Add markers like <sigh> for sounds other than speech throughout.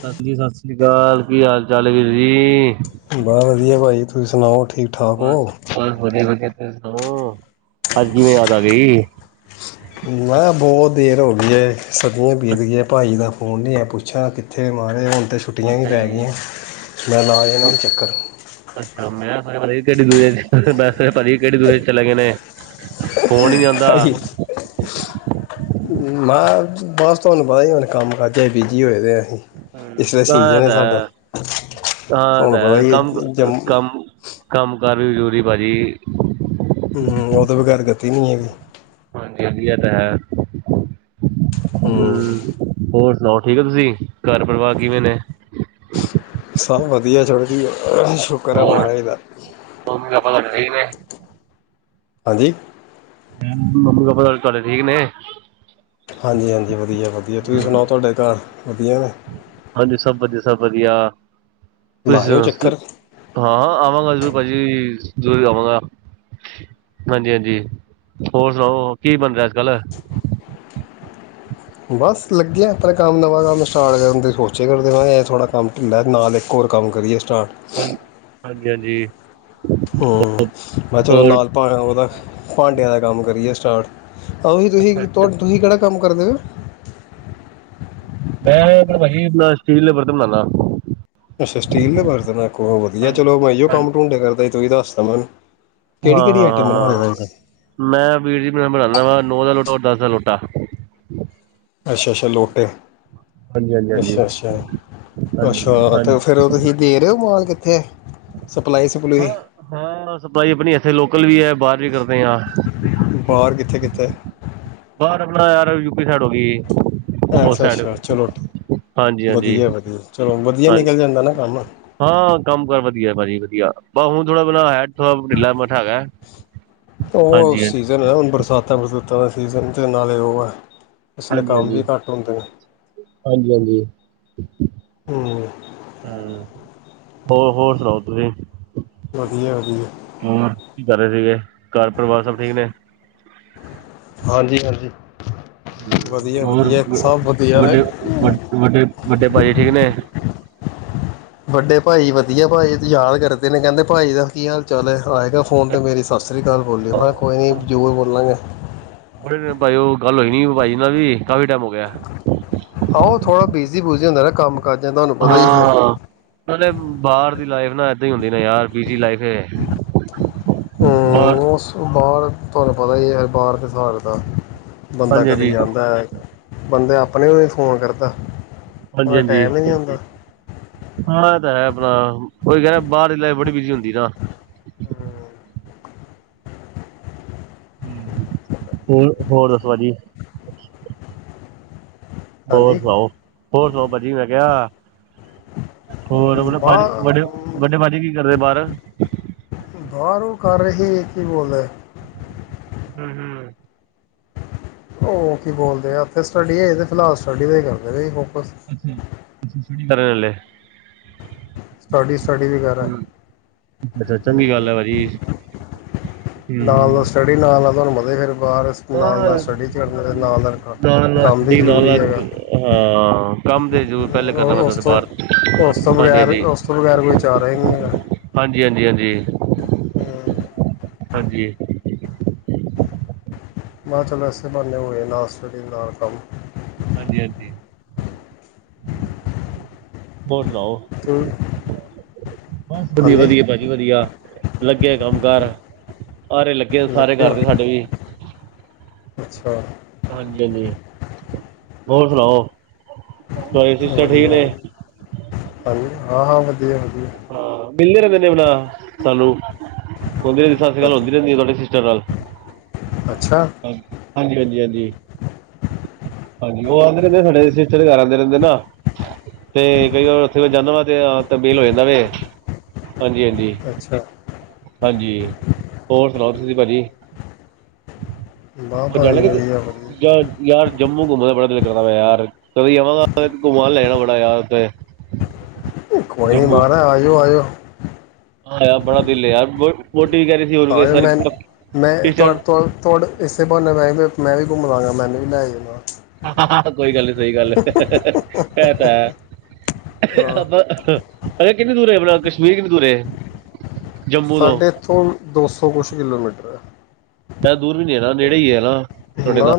ਸਤਿ ਜੀ ਸਤਿ ਸ੍ਰੀ ਅਕਾਲ, ਕੀ ਹਾਲ? <unintelligible> ਬਸ ਵਧੀਆ ਭਾਜੀ ਤੁਸੀਂ ਸੁਣਾਉ ਬਸ ਬਸ ਵਧੀਆ ਵਧੀਆ ਹਾਂ ਅੱਜ ਕਿਵੇਂ ਯਾਦ ਆ ਗਈ? ਮੈਂ ਕਿਹਾ ਬਹੁਤ ਦੇਰ ਹੋ ਗਏ ਹਾਂ ਸਦੀਆਂ ਬੀਤ ਗਿਆਏ ਭਾਈ ਦਾ ਫੋਨ ਨਹੀਂ ਹੈ ਪੁੱਛਿਆ ਕਿੱਥੇ ਮਾਰਜ ਹੁਣ? ਅਤੇ ਛੁੱਟੀਆਂ ਵੀ ਅੱਛਾ ਪੈ ਜੀ ਗਈਆਂ, ਮਾਰ ਲੋ ਜੀ ਚੱਕਰ। <unintelligible> ਚਲੇ ਗਏ ਨੇ, ਫੋਨ ਨੀਂ ਜਾਂਦਾ, ਮੈਂ ਬਸ, ਤੁਹਾਨੂੰ ਪਤਾ ਹੀ ਹੁਣ ਕੰਮ ਕਾਜਾ ਬਿਜ਼ੀ ਹੋਏ ਦੇ ਆ, ਹਾਂ ਐਚ ਇਹ ਵਾਰ ਸੀਜ਼ਨ ਹੈ ਤਾਂ ਸਾਡਾ, ਹਾਂ ਇਹ ਤਾਂ ਤੁਹਾਨੂੰ ਪਤਾ ਹੈ ਜੀ ਕੰਮ ਜੰਮੂ, ਕੰਮ ਕੰਮ ਕਾਰ ਵੀ ਜ਼ਰੂਰੀ ਭਾਜੀ, ਹੂੰ, ਉਹਦੇ ਬਗੈਰ ਗਤੀ ਨੀ ਹਾਂ ਗਈ, ਅਲੀਆ ਤਾਂ ਹੈ, ਹੂੰ <inaudible> ਹੋਰ ਠੀਕ ਹੋ ਤੁਸੀਂ ਘਰ ਪਰਿਵਾਰ ਕਿਵੇਂ ਨੇ? ਸਭ ਵਧੀਆ, ਸ਼ੁਕਰ ਹੈ ਮਹਾਰਾਜ ਦਾ, ਸਹੀ ਨੇ, ਹਾਂਜੀ, ਮੈਂ ਮੰਮੀ ਪਾਪਾ ਘਰ ਠੀਕ ਨੇ? ਹਾਂਜੀ-ਹਾਂਜੀ ਵਧੀਆ ਵਧੀਆ ਤੁਸੀਂ ਹੂੰ ਸੁਣਾਓ ਤੁਹਾਡੇ ਘਰ? ਵਧੀਆ ਵਾ, ਹਾਂਜੀ ਸਭ ਵਧੀਆ ਸਭ ਵਧੀਆ, <inaudible> ਲਾਇਓ ਚੱਕਰ ਭਾਜੀ ਜ਼ਰੂਰ ਆਵਾਂਗਾ, ਹਾਂਜੀ-ਹਾਂਜੀ ਹੋਰ ਸੁਣਾਓ ਕੀ ਬਣ ਰਿਹਾ ਅੱਜ-ਕੱਲ, ਬਸ ਲੱਗਿਆ ਆਪ ਕੰਮ ਨਵਾਂ ਕੰਮ ਸਟਾਰਟ ਕਰਨ ਤੇ ਸੋਚਿਆ ਕਰਦੇ ਮਾ ਥਹਾੜ੍ਹਾ ਕੰਮ ਢਿੱੱਲਲਾ ਨਾਲ ਇੱਕ ਹੋਰ ਕੰਮ ਕਰੀਏ, ਸਟਾਰਟ ਹਾਂ, ਹਾਂਜੀ, ਹਾਂਜੀ, ਹੂੰ, ਮੈਂ ਕਿਹਾ ਚਲੋ ਹੋਰ ਨਾਲ ਭਾਵਾਂ ਉਹਦਾ, ਭਾਂਡਿਆਂ ਦਾ ਕੰਮ ਕਰੀ ਸਟਾਰਟ? ਆਹੀ ਅੱਛਾ ਤੁਸੀਂ-ਤੁਸੀਂ ਕਿਹੜਾ, ਕੰਮ ਕਰਦੇ ਹੋ? ਬ ਬਹੀ ਨਾ ਸਟੀਲ ਦੇ ਬਰਤਨ ਬਣਾਨਾ, ਅੱਛਾ ਸਟੀਲ ਦੇ ਬਰਤਨ ਔ ਵਧੀਆ ਹਾਂਜੀ ਚਲੋ ਮੈਂ ਕੰਮ ਕਰਦਾ, ਤੁਸੀਂ ਦਸਤਾ ਮੈਨੂੰ, ਕਿਹੜੀ ਕਿਹੜੀ ਆਈਟਮ ਬਣਾ ਹਾਂ-ਹਾਂ-ਹਾਂ-ਹਾਂ, ਰਹੇ ਮੈਂ ਵੀਰ ਜੀ ਬਣਾਦਾ ਵਾ, ਦਸਲੂਟਾ, <unintelligible> ਅੱਛਾ-ਅੱਛਾ-ਅੱਛਾ ਹਾਂਜੀ ਹਾਂਜੀ ਹਾਂਜੀ ਤੇ ਹਾਂਜੀ ਫਿਰ ਤੁਸੀਂ ਦੇ ਰਹੇ ਮਾਲ? ਹੂੰ, ਹਾਂ ਸਪਾਈ ਆਪਣੀ ਇੱਥੇ ਲੋਕਲ ਵੀ ਹੈ ਬਾਹਰ ਵੀ ਕਰਦੇ ਹੈ ਬਾਹਰ ਕਿੱਥੇ ਕਿਤੇ ਬਾਹਰ ਆਪਣਾ ਯਾਰ ਯੂਪੀ ਸਾਈਡ ਹੋ ਗਈ ਉਸ ਅੱਛਾ ਸਾਈਡ ਅੱਛਾ ਚਲੋ ਹਾਂਜੀ ਹਾਂਜੀ ਵਧੀਆ ਵਧੀਆ ਚਲੋ ਵਧੀਆ ਹਾਂਜੀ ਨਿਕਲ ਜਾਂਦਾ ਨਾ ਕੰਮ ਹਾਂ ਕੰਮ ਕਾਰ ਵਧੀਆ ਭਾਜੀ ਵਧੀਆ ਬਸੁ ਥੋੜ੍ਹਾ ਬਣਾ ਹੈ ਥੋੜਾ ਢਿੱਲਾ ਮੱਠਾ ਹੈਗਾ। ਉਹ ਹਾਂਜੀ ਹਾਂਜੀ। ਸੀਜਨ ਹੈ ਹੁਣ ਬਰਸਾਤਾਂ ਬਰਸੂਤ ਖੇਤਾਂ ਦਾ ਸੀਜ਼ਨ ਚੋਣਾਂ ਲਗਾ ਹੂਆ ਹੈ ਇਸ ਲਈ ਹਾਂਜੀ ਕੰਮ ਹਾਂਜੀ ਵੀ ਘੱਟ ਹੁੰਦੇ ਨੇ ਹਾਂਜੀ ਹਾਂਜੀ ਹਮ ਹੂੰ ਹੋਰ ਹੋਰ ਸੁਣਾਓ ਤੁਸੀਂ ਵਧੀਆ ਵਧੀਆ ਕੀ ਕਰ ਰਹੇ ਸੀਗੇ ਘਰ ਪਰਿਵਾਰ ਸਭ ਠੀਕ ਨੇ ਹਾਂਜੀ ਹਾਂਜੀ ਹਮ ਵਧੀਆ ਹੋਰ ਵਧੀਆ ਸਭ ਵਧੀਆ ਨੇ ਵੱਡੇ ਵੱਡੇ ਵੱਡੇ ਭਾਜੀ ਠੀਕ ਨੇ ਵੱਡੇ ਭਾਈ ਵਧੀਆ ਭਾਈ ਯਾਦ ਕਰਦੇ ਨੇ ਕਹਿੰਦੇ ਭਾਈ ਦਾ ਕੀ ਹਾਲ ਚਾਲ ਹੈ ਆਏਗਾ ਫੋਨ ਤਾਂ ਮਰੀ ਸਤਿ ਸ਼੍ਰੀ ਅਕਾਲ ਬੋਲੀ ਮੈਂ ਕਿਹਾ ਕੋ ਨਹੀਂ ਜ਼ਰੂਰ ਬੋਲਾਂਗੇ ਬੜੇ ਦਿਨ ਭਾ ਉਹ ਗੱਲ ਹੋਈ ਨ ਭਾਜੀੀ ਨਾਲ ਵੀ ਕਾਫੀ ਟਾਈਮ ਹੋ ਗਿਆ ਆਹੋ ਥੋੜਾ ਬਿਜੀ ਬੋ ਹੁੰਦਾ ਨਾ ਕੰਮ ਕਾਜਾਂ ਤੁਹਾਨੂੰ ਪਤਾ ਹੀ ਹੈ ਹਾਂ ਨਾਲ਼ੇ ਬਾਹਰ ਦੀ ਲਾਈਫ ਨਾ ਏਦਾਂ ਹੀ ਹੁੰਦੀ ਨਾ ਯਾਰ ਬਿਜ਼ੀ ਲਾਈਫ ਐ ਉਸ ਤੋਂ ਬਾਅਦ ਤੁਹਾਨੂੰ ਪਤਾ ਹੀ ਬਾਹਰ ਤੇ ਸਾਰ ਦਾ ਬੰਦਾ ਹਾਂਜੀ ਕਦੇ ਹਾਂਜੀ ਜਾਂਦਾ ਹੈ ਬੰਦੇ ਆਪ ਆਪਣੇ ਨੂੰ ਫੋਨ ਕਰਦਾ ਹਾਂਜੀ ਉਹਦਾ ਹਾਂਜੀ ਟਾਈਮ ਹੀ ਨਹੀਂ ਹੁੰਦਾ ਹਾਂ ਇਹ ਤਾਂ ਹੈ ਆਪਣਾ ਓਹੀ ਬਾਹਰ ਦੀ ਲਾਈਫ ਬੜੀ ਬਿਜ਼ੀ ਹੁੰਦੀ ਨਾ ਹੂੰ ਹੋਰ ਹੋਰ ਦੱਸੋ ਭਾਜੀ ਹੋਰ ਹਾਂਜੀ ਸੁਣਾਓ ਹੋਰ ਸੁਣਾਓ ਬਾਜੀ ਮੈਂ ਕਿਹਾ ਹੋਰ ਮਤਲਬ ਭਾਜੀ ਬਾਹਰ ਵੱਡੇ ਵੱਡੇ ਭਾਜੀ ਕੀ ਕਰਦੇ ਬਾਹਰ <inaudible> ਬਾਹਰੋਂ ਕਰ ਰਹੇ ਕੀ ਬੋਲ <unintelligible> ਹਮ ਹਮ ਉਹ ਕੀ ਬੋਲਦੇ ਆਥੇ ਸਟੱਡੀ ਇਹ ਤੇ ਫਿਲਹਾਲ ਸਟੱਡੀ ਤੇ ਕਰਦੇ ਅੱਛਾ ਅੱਛਾ <unintelligible> ਸਟੱਡੀ ਸਟੱਡੀ ਵਗੈਰਾ ਅੱਛਾ ਚੰਗੀ ਹਮ ਗੱਲ ਹੈ ਭਾਜੀ ਨਾਲ ਦਾ ਸਟੱਡੀ ਨਾਲ ਦਾ ਤੁਹਾਨੂੰ ਮਤਾ ਫਿਰ ਬਾਹਰ ਨਾਲ ਹਾਂ ਨਾਲ ਸਟੱਡੀ ਕਰਨਾ ਅਤੇ ਨਾਲ ਨਾਲ ਨ ਕੰਮ ਵੀ ਨਦੀ ਨ ਜ਼ਰੂਰੀ ਲੱੱਖ ਹੈਗਾ ਹਾਂ ਕੰਮ ਦੇ ਉਸ ਤੋਂ ਉਸ ਤੋਂ ਹਾਂਜੀ ਬਗੈਰ ਉਸ ਤੋਂ ਬਗੈਰ ਕੋਈ ਚੱਲ ਰਿਹਾ ਨਹੀਂ ਹੈ ਜੀ ਹਾਂਜੀ ਹਾਂਜੀ ਹਾਂਜੀ ਮੈਂ ਚਲੋ ਇਸੇ ਬਣਨੇ ਹੋਏ ਨਾਲ ਸਟੱਡੀ ਨਾਲ ਕੰਮ ਹਾਂਜੀ ਹਾਂਜੀ ਬਹੁਤ ਸੁਣਾਓ ਕੰਮ ਬਸ ਵਧੀਆ ਹਾਂਜੀ ਵਧੀਆ ਭਾਜੀ ਵਧੀਆ ਲੱਗਿਆ ਕੰਮ ਘਰ ਹਾਰੇ ਲੱਗੇ ਸਾਰੇ ਕਰਦੇ ਸਾਡੇ ਵੀ ਅੱਛਾ ਹਾਂਜੀ ਹਾਂਜੀ ਹੋਰ ਸੁਣਾਓ ਤੁ ਸਟਰ ਠੀਕ ਵਧੀਆ ਨੇ ਹਾਂਜੀ ਹਾਂ ਹਾਂ ਵਧੀਆ ਵਧੀਆ ਹਾਂ ਮਿਲਦੇ ਰਹਿੰਦੇ ਨੇ ਆਪਣਾ ਸਾਨੂੰ ਅੱਗੇ ਦੀ ਸਤਿ ਸ਼੍ਰੀ ਅਕਾਲ ਹੁੰਦੀ ਅੱਛ- ਰਹਿੰਦੀ ਹੈ ਤੁਹਾਡੀ ਸਿਸਟਰ ਨਾਲ ਅੱਛਾ ਹਾਂਜੀ ਹਾਂਜੀ ਉਹ ਆਉਂਦੇ ਰਹਿੰਦੇ ਨੇ ਸਾਡੇ ਸਿਸਟਰ ਦ ਘ ਆਉਂਦੇ ਰਹਿੰਦੇ ਨਾ ਤੇ ਕਈ ਵਾਰ ਉੱਥੇ ਜਾਂਦਾ ਵਾ ਤੇ ਤ ਬੇਲ ਹੋ ਜਾਂ ਨਵੇ ਹਾਂਜੀ ਹਾਂਜੀ ਅੱਛਾ ਹਾਂਜੀ ਹੋਰ ਸੁਣਾਓ ਭਾਜੀ ਵਾਹ ਹੋ ਜਾਣ ਭਾਈ ਲੱਗੇ ਵਧੀਆ ਵਧੀਆ ਯਾਰ ਜੰਮੂ ਘੁੰਮਣ ਦਾ ਬੜਾ ਮੈਂ ਯਾਰ ਕਦੀ ਜਾਵਾਂਗਾ ਘੁੰਮਣ ਲੈਣਾ ਬੜਾ ਯਾਰ ਉਥੇ ਕੋਈ ਨੀ ਮਹਾਰਾ ਆਈ ਹੈ ਆਇਓ ਹਾਂ ਮੈਂ ਮੈਂੋ ਇਸੇ ਬਹੁ ਨ ਮੈਂ ਵੀ ਘੁੰਮ ਲਾਂਗਾ ਮੈਨੂੰ ਵੀ ਲੈ ਜਾ ਨਲ ਹ ਹ ਹ ਕੋਈ ਗੱਲ ਨੀ ਸਹੀ ਗੱਲ ਹੈ ਕੋਈ ਗੱਲ ਨਹੀਂ ਇਹ ਤੇ ਹਾਂ ਹੈ ਅ ਕਿੰਨੇ ਦੂਰ ਆਪਣਾ ਕਸ਼ਮੀਰ ਕਿੰਨਨੀ ਦੂਰ ਸਾਡੇ ਇੱਥੋਂ ਦੋ ਸੌ ਕੁਛ ਕਿਲੋਮੀਟਰ ਹੈ ਮੈਂ ਦੂਰ ਵੀ ਨੇਰਾ ਨੇੜੇ ਹੀ ਹੈ ਨਾ ਤੁਹਾਡੇ ਤਾਂ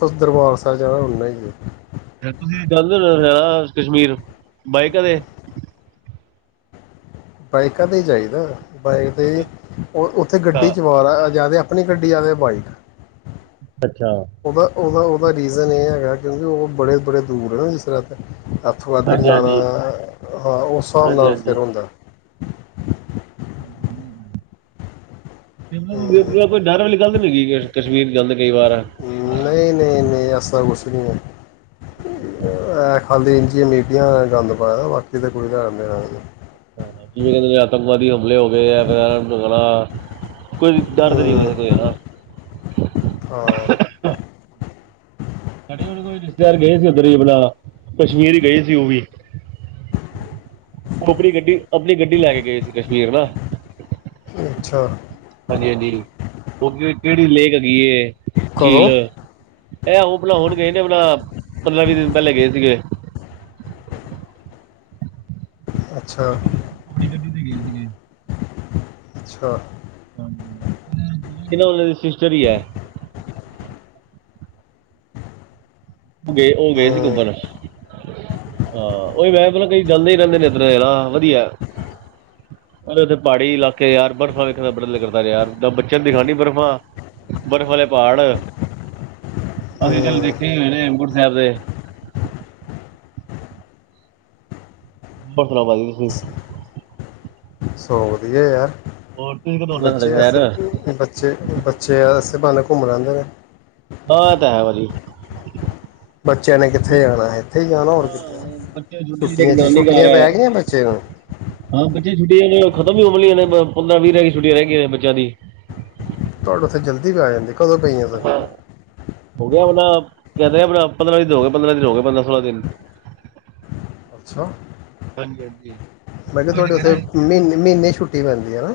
ਉਸ ਦਰਬਾਰ ਸਾਹਿਬ ਜਾਣਾ ਹੇ ਹੀ ਗ ਤੇ ਤੁਸੀਂ ਗੱਲ ਕਸ਼ਮੀਰ ਬਾਈਕ ਦੇ ਬਾਈਕਾਂ ਤੇ ਹੀ ਚਾਹੀਦਾ ਬਾਈਕ ਅੱਛਾ 'ਤੇ ਉੱਥੇ ਅੱਛਾ ਗੱਡੀ ਚਵਾ ਜਾਂਦਾ ਆਪਣੀ ਗੱਡੀ ਵਾਲ ਅਤੇ ਬਾਈਕ ਅੱਛਾ ਉਹਦਾ ਉਹਦਾ ਉਹਦਾ ਰੀਜ਼ਨ ਇਹ ਏ। ਕਿਉਂਕਿ ਉਹ ਬੜੇ ਬੜੇ ਦੂਰ ਹੈ ਨਾ ਇਸ ਤਰ ਤੇ ਇੱਥੋਂ ਅਧਧਰ ਜਾਣਾ ਹਾਂਜੀ ਹਾਂ ਉਸ ਹਿਸਾਬ ਹਾਂਜੀ ਨਾਲ ਫਿਰ ਹਾਂਜੀ ਹੁੰਦਾ। <inaudible> ਹਮ, ਹੂ ਕੋਈ ਗੱਲ ਕਸ਼ਮੀਰ ਗੱਲ ਨਹੀਂ ਨਹੀਂ ਨਹੀਂ ਅਸਾਂ ਮੁਸ਼ਕਿਲ <unintelligible> <unintelligible> ਖਾਲੀ ਇੰਝੀਆਂ ਮੀਬੀਆਂ ਗੰਦ ਪਾਇਆ ਦਾ ਬਾਕੀ ਤਾਂ ਕੁੜੀ ਤਾਂ ਜਿਵੇਂ ਕਿਹਦੇ ਆਤੰਕਵਾਦੀ ਹਮਲੇ ਹੋ ਗਏ ਆ ਫਿਰਣਾ ਕੋਈ ਡਰ ਨੀ ਹਮ, ਕਿਸੀ ਚ ਹਾਂ ਸਾਡੇ ਕੋਈ ਰਿਸ਼ਤੇਦਾਰ ਗਏ ਸੀ ਉਧਰ ਹੀ ਆਪਣਾ ਕਸ਼ਮੀਰ ਹੀ ਗਏ ਸੀ ਉਹ ਵੀ ਆਪਣੀ ਗੱਡੀ ਆਪਣੀ ਗੱਡੀ ਲੈ ਕੇ ਗਏ ਸੀ ਕਸ਼ਮੀਰ ਤਾ ਅੱਛਾ ਅੱਗ ਨੀਰੀ ਕਿਹੜੀ ਲੇਕ ਹੈਗੀ। ਕੀ ਏ ਝੀਲ ਕਦੋਂ ਇਹ ਉਹ ਬਣਾਉਣਗੇ ਇਹ ਆਪਣਾ ਪੰਦਰਾਂ ਵੀਹ ਦਿਨ ਪਹਿਲੇ ਗਏ ਸੀਗੇ। ਅੱਛਾ ਅੱਛਾ। ਹ ਉਹਨਾਂ ਦੇ ਸਿਸਟਰ ਹੀ ਹੈ। ਦਲੇਰ ਉਹ ਗਏ ਸੀ, ਹੂੰ ਘੁਮਣ ਹਾਂ ਉਹੀ ਮੈਂ ਬੋਲਾਂ ਕਈ ਜਾਂਦੇ ਹੀ ਰਹਿੰਦੇ ਨੇ ਇਧਰਣਾ ਯਾਰਾਂ ਹਾਂ ਵਧੀਆ ਉੱਥੇ ਪਹਾੜੀ ਇਲਾਕੇ ਯਾਰ ਬਰਫ਼ਾਂ ਵੇਖਣ ਦਾ ਬੜ ਨ ਕਰਦਾ ਯਾਰ ਬੱਚਿਆਂ ਦਿਖਾਣੀ ਬਰਫ਼ਾਂ ਬਰਫ਼ ਵਾਲੇ ਪਹਾੜ ਅਸੀਂ ਕੱਲ ਹੂੰ ਵੇਖਕੇ ਆ ਕੀ ਕੁੱਝ ਚਲ ਰਿਹਾ। <unintelligible> ਸੌ ਵਧੀਆ ਯਾਰ ਹੋਰ ਤੁਸੀਂ ਕਦੋਂ ਆਉਣਾ? ਸਾਡਾ ਬੱਚੇ ਸ਼ਹਿਰ ਅਸ ਹਾਂ ਬੱਚੇ ਬੱਚੇ ਅਸੇ ਬ ਘੁੰਮਣ ਆਦਾ ਆ ਤਾਂ ਹੈ ਭਾਜੀ। ਬੱਚਿਆਂ ਨੇ ਕਿੱਥੇ ਜਾਣਾ ਇੱਥੇ ਹੀ ਜਾਣਾ ਹੋਰ ਕਿੱਥੇ ਹਾਂ ਬੱਚੇ ਛੁਟੀ ਜ ਇੱਕ ਛੁੱਟੀਆਂ 'ਚ ਨਾਨੀ ਘਰ ਛੁੱਟੀਆਂ ਆਏ ਪੈ ਗਈਆਂ ਬੱਚੇ ਨੂੰ ਹਾਂ ਬੱਚੇ ਛੁਟੀ ਖਤਮ ਹੋਣ ਵਾਲੀਆਂ ਨੇ ਪੰਦਰਾਂ ਵੀਹ ਰਹਿ ਛੁੱਟੀਆਂ ਰਹਿ ਗਈਆਂ ਨੇ ਬੱਚਿਆਂ ਦੀ ਤੁਹਾਡੇ ਉੱਥੇ ਜਲਦੀ ਪੈ ਜਾਂਦੀ। ਕਦੋਂ ਪਈਆਂ ਸਰ ਹੋ ਗਿਆ ਨਾ ਕਹਿੰਦੇ ਆਪ ਪੰਦਰਾਂ ਦਿਨ ਹੋ ਗਏ ਪੰਦਰਾਂ ਦਿਨ ਹੋ ਗਏ ਪੰਦਰਾਂ ਸੋਲਾਂ ਦਿਨ ਅੱਛਾ। ਹਾਂਜੀ ਹਾਂਜੀ ਮੈਂ ਕਿਹਾ ਤੁਹਾਡੇ ਉੱਥੇ ਮਹੀਨੇ-ਮਹੀਨੇ ਛੁੱਟੀ ਪੈਂਦੀ ਹੈ ਨਾ।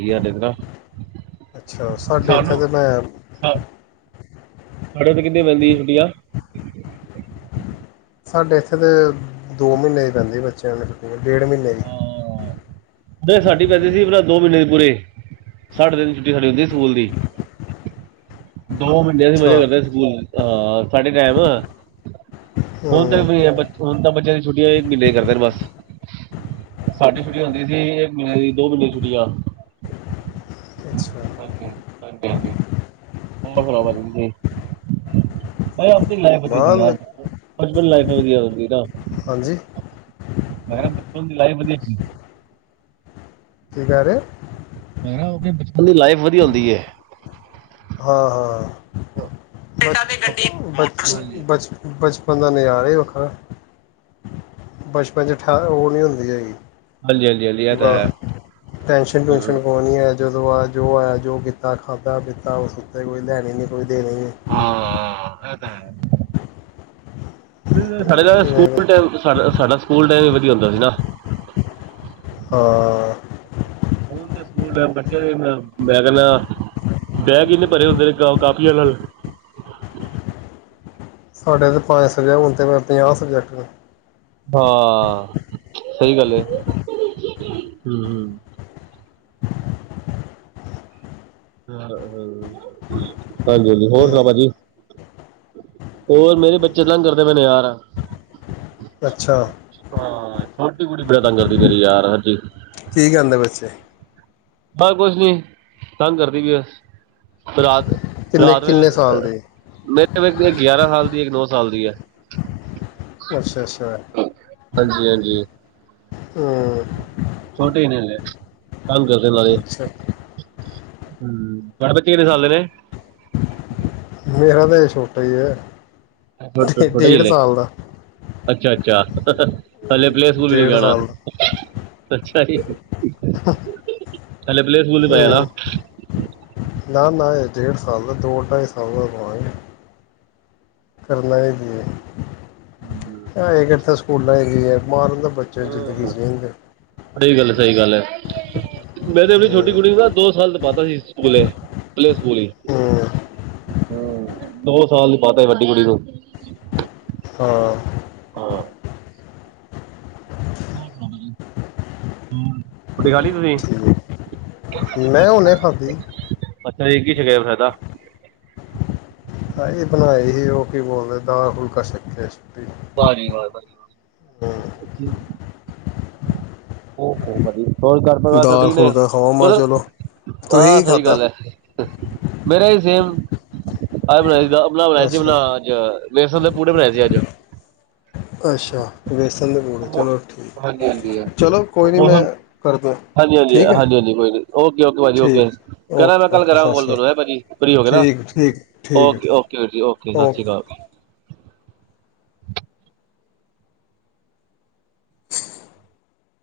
<unintelligible> ਅੱਛਾ ਸਾਡੇ ਇੱਥੇ ਸਾਨੂੰ ਤਾਂ ਮੈਂ ਸਾਡੇ ਤੇ ਕਿੰਨੀ ਪੈਂਦੀ, ਇੰਡੀਆ, ਸਾਡੇ ਇੱਥੇ ਤਾਂ ਦੋ ਮਹੀਨੇ ਦੀ ਪੈਂਦੀ ਬੱਚਿਆਂ ਨੂੰ ਡੇਢ ਮਹੀਨੇ ਦੀ ਹਾਂ ਨਹੀਂ ਸਾਡੀ ਪੈਂਦੀ ਸੀ ਪਹਿਲਾ ਦੋ ਮਹੀਨੇ ਦੀ, ਪੂਰੇ ਸਾਡੇ ਤਿੰਨ ਛੁੱਟੀ ਹੋਣੀ ਹੁੰਦੀ ਸਕੂਲ ਦੀ, ਦੋ ਮਹੀਨਿਆਂ <unintelligible> ਮਜ਼ੇ ਅੱਛਾ ਕਰਦੇ ਸਕੂਲ, ਹਾਂ, ਸਾਡੇ ਟਾਈਮ ਆ ਹੁਣ ਤਾਂ ਹੂੰ ਹੁਣ ਤਾਂ ਬੱਚਿਆਂ ਦੀ ਛੁੱਟੀ ਇੱਕ ਮਹੀਨੇ ਦੀਆ ਕਰ ਦੇਣ ਬਸ, ਸਾਡੀ ਛੁੱਟੀ ਹੁੰਦੀ ਸੀ ਇੱਕ ਮਹੀਨੇ ਦੀ ਦੋ ਮਹੀਨੇ ਦੀ ਛੁੱਟੀ ਆ। ਅੱਛਾ ਹਾਂਜੀ-ਹਾਂਜੀ-ਹਾਂਜੀ, <unintelligible> ਲਾਈਫ ਵਧੀਆ ਯਾਰ ਮਾਲ ਬਚਪਨ ਦੀ ਲਾਈਫ ਵਧੀਆ, ਹਾਂਜੀ <unintelligible> ਕੀ ਕਹਿ ਰੇ ਮੈ ਕਿਹਾ ਉਥੇ ਬਚਪਨ ਦੀ ਲਾਈਫ ਵਧੀਆ ਹੁੰਦੀ ਹੈ। ਹਾਂ-ਹਾਂ, ਬ ਬ ਬ ਬ ਬੰਦਾ ਨਜ਼ਾਰਾ ਹੀ ਵੱਖਰਾ, ਬਚਪਨ 'ਚ ਠ ਉਹ ਨਹੀਂ ਹੁੰਦੀ ਹੈਗੀ। ਹਾਂਜੀ ਹਾਂਜੀ ਹਾਂਜੀ ਇਹ ਤਾਂ ਹੈ <unintelligible> ਟੈਸ਼ਨ ਟੂਨਸ਼ਨ ਕੋ ਨੀ ਹੈ। ਜਦੋਂ ਆ ਜੋ ਆਇਆ ਜੋ ਕੀਤਾ ਖਾਧਾ ਪੀਤਾ ਉਸ ਉੱਤੇ ਕੋਈ ਲੈਣੀ ਨੀ ਕੋਈ। <unintelligible> ਸਾਡੇ ਨਹੀਂ ਮੇਰੇ- ਸਕੂਲ ਟਾਈਮ ਸਾਡਾ ਸਕੂਲ ਟਾਈਮ ਵੀ ਵਧੀਆ ਹੁੰਦਾ ਸੀ ਨਾ। ਹਾਂ, ਹੁਣ ਸਕੂਲ ਮੈਂ ਕਹਿੰਦਾ ਬੈਗ ਕਿੰਨੇ ਭਰੇ ਹੁੰਦੇ ਨੇ ਕਾਪੀਆਂ ਨਾਲ ਸਾਡੇ ਤਾਂ ਪੰਜ ਸਬਜੈਕਟ ਹੁਣ ਤਾਂ ਮ ਪੰਜਾਹ ਸਬਜੈਕਟ ਨੇ। ਹਾਂ ਸਹੀ ਗੱਲ ਹੈ ਹੂੰ, ਹਾਂਜੀ-ਹਾਂਜੀ ਹੋਰ ਹੂੰ, ਸੁਣਾਓ ਭਾਜੀ ਹੋਰ ਮੇਰੇ ਬੱਚੇ ਤੰਗ ਕਰਦੇ ਪਏ ਨੇ ਯਾਰ। ਅੱਛਾ, ਹਾਂ ਛੋਟੀ ਕੁੜੀ ਬੜਾ ਤੰਗ ਕਰਦੀ ਮੇਰੀ ਯਾਰ ਹਾਂਜੀ, ਕੀ ਕਹਿੰਦੇ ਪਏ ਸੀ, ਹਾਂ ਕੁਛ ਨੀ ਤੰਗ ਕਰਦੀ ਪਈ ਬਸ, ਕਿੰਨੇ ਰਾਤ-ਰਾਤ ਵੇ ਕਿੰਨੇ ਸਾਲ ਦੇ ਮੇਰੇ ਗਿਆਰਾਂ ਸਾਲ ਦੀ ਇੱਕ ਨੌ ਸਾਲ ਦੀ ਹੈ ਅੱਛਾ ਅੱਛਾ ਹਾਂਜੀ-ਹਾਂਜੀ। ਹੂੰ ਛੋਟੇ ਹੀ ਨੇ ਹਾਲੇ ਤੰਗ ਕਰਦੇ <unintelligible> ਹੂੰ ਅੱਛਾ ਤੁਹਾਡੇ ਬੱਚੇ ਕਿੰਨੇ ਸਾਲ ਦੇ ਨੇ ਮੇਰਾ ਤਾ ਏ ਛੋਟਾ ਈ ਐ। <unintelligible> ਅੱਛਾ, ਅੱਛਾ ਹਲੇ ਪਲੇਅ ਸਕੂਲ ਵੀ ਡੇਢ ਜਾਣਾ। <inaudible> ਸਾਲ ਦਾ ਹਲੇ ਪਲੇ ਸਕੂਲ ਚ ਪਾਏਆ ਨਾ ਹੂੰ, ਨਾ ਨਾ ਇਹ ਡੇਢ ਸਾਲ ਦਾ ਦੋ ਢਾਈ ਸਾਲ ਦਾ <unintelligible> <unintelligible> <inaudible> ਬੱਚੇ ਜਿੰਦਗੀ ਹੂੰ, <inaudible> ਸਹੀ ਗੱਲ ਸਹੀ ਗੱਲ ਹੈ। ਮੇਰੇ ਆਪਣੀ ਹੂੰ ਛੋਟੀ ਕੁੜੀ ਦਾ ਦੋ ਸਾਲ ਦਾ ਪਾਤਾ ਸੀ ਸਕੂਲ ਐ ਪਲੇਅ ਸਕੂਲ ਈ, ਹੂੰ ਦੋ ਸਾਲ ਨੂੰ ਪਾਤਾ ਸੀ ਵੱਡੀ ਕੁੜੀ ਨੂੰ ਹਾਂ। ਹਾ। ਰੋਟੀ ਖਾ ਲੀ ਤੁਸੀਂ। ਠੀਕ ਮੈਂ ਹੁਣੇ ਖਾਧੀ ਅੱਛਾ ਜੀ ਕੀ ਚਾਹੀਦਾ ਹੁਣ ਹੈਦਾ। ਆਹੀ ਬਣਾਏ ਸੀ ਉਹ ਕੀ ਬੋਲਦੇ ਦਾਲ ਫੁਲਕਾ ਛੱਕਿਆ ਸੀ ਤੇ ਧਾਰੀਵਾਲ ਬਾਈ। ਓ ਹੋ ਵਧੀਆ। ਹੋਰ ਘਰ ਪਰਿਵਾਰ ਸਭ ਦਾਲ ਠੀਕ ਨੇ, ਫੁਲਕਾ ਖਾਵਾਂ ਮੈਂ ਚਲੋ ਹਾਂ ਤੁਸੀਂ ਕੀ ਸਹੀ ਖਾਧਾ ਗੱਲ ਹੈ, ਮੇਰਾ ਹੀ ਸੇਮ ਐ ਬਣੇਗਾ ਲਾ ਬਣਾਏ ਸੀ ਅੱਛਾ ਓਹਨਾ ਅੱਜ ਵੇਸਣ ਦੇ ਪੂੜੇ ਬਣਾਏ ਸੀ ਅੱਜ ਅੱਛਾ ਬੇਸਣ ਚਲੋ ਠੀਕ ਚਲੋ ਕੋਈ ਨਹੀਂ ਮੈਂ ਕਰਦਾ ਹਾਂਜੀ ਹਾਂਜੀ ਠੀਕ ਹੈ। ਹਾਂਜੀ ਹਾਂਜੀ ਕੋਈ ਨੀ ਓਕੇ, ਓਕੇ ਭਾਜੀ, ਓਕੇ ਠੀਕ ਕਰਾਂ ਗਾ ਓਕੇ ਕੱਲ ਓਕੇ ਕਰਾਂ ਸਤਿ ਕੋਲ ਤੁਹਾਨੂੰ ਹੈ, ਭਾਜੀ ਫਰੀ ਹੋ ਕੇ ਨਾ, ਸ਼੍ਰੀ ਅਕਾਲ ਠੀਕ ਠੀਕ ਠੀਕ ਹੈ ਓਕੇ, ਠੀਕ ਓਕੇ ਵੀਰ ਜੀ, ਓਕੇ, ਸਤਿ ਸ਼੍ਰੀ ਅਕਾਲ।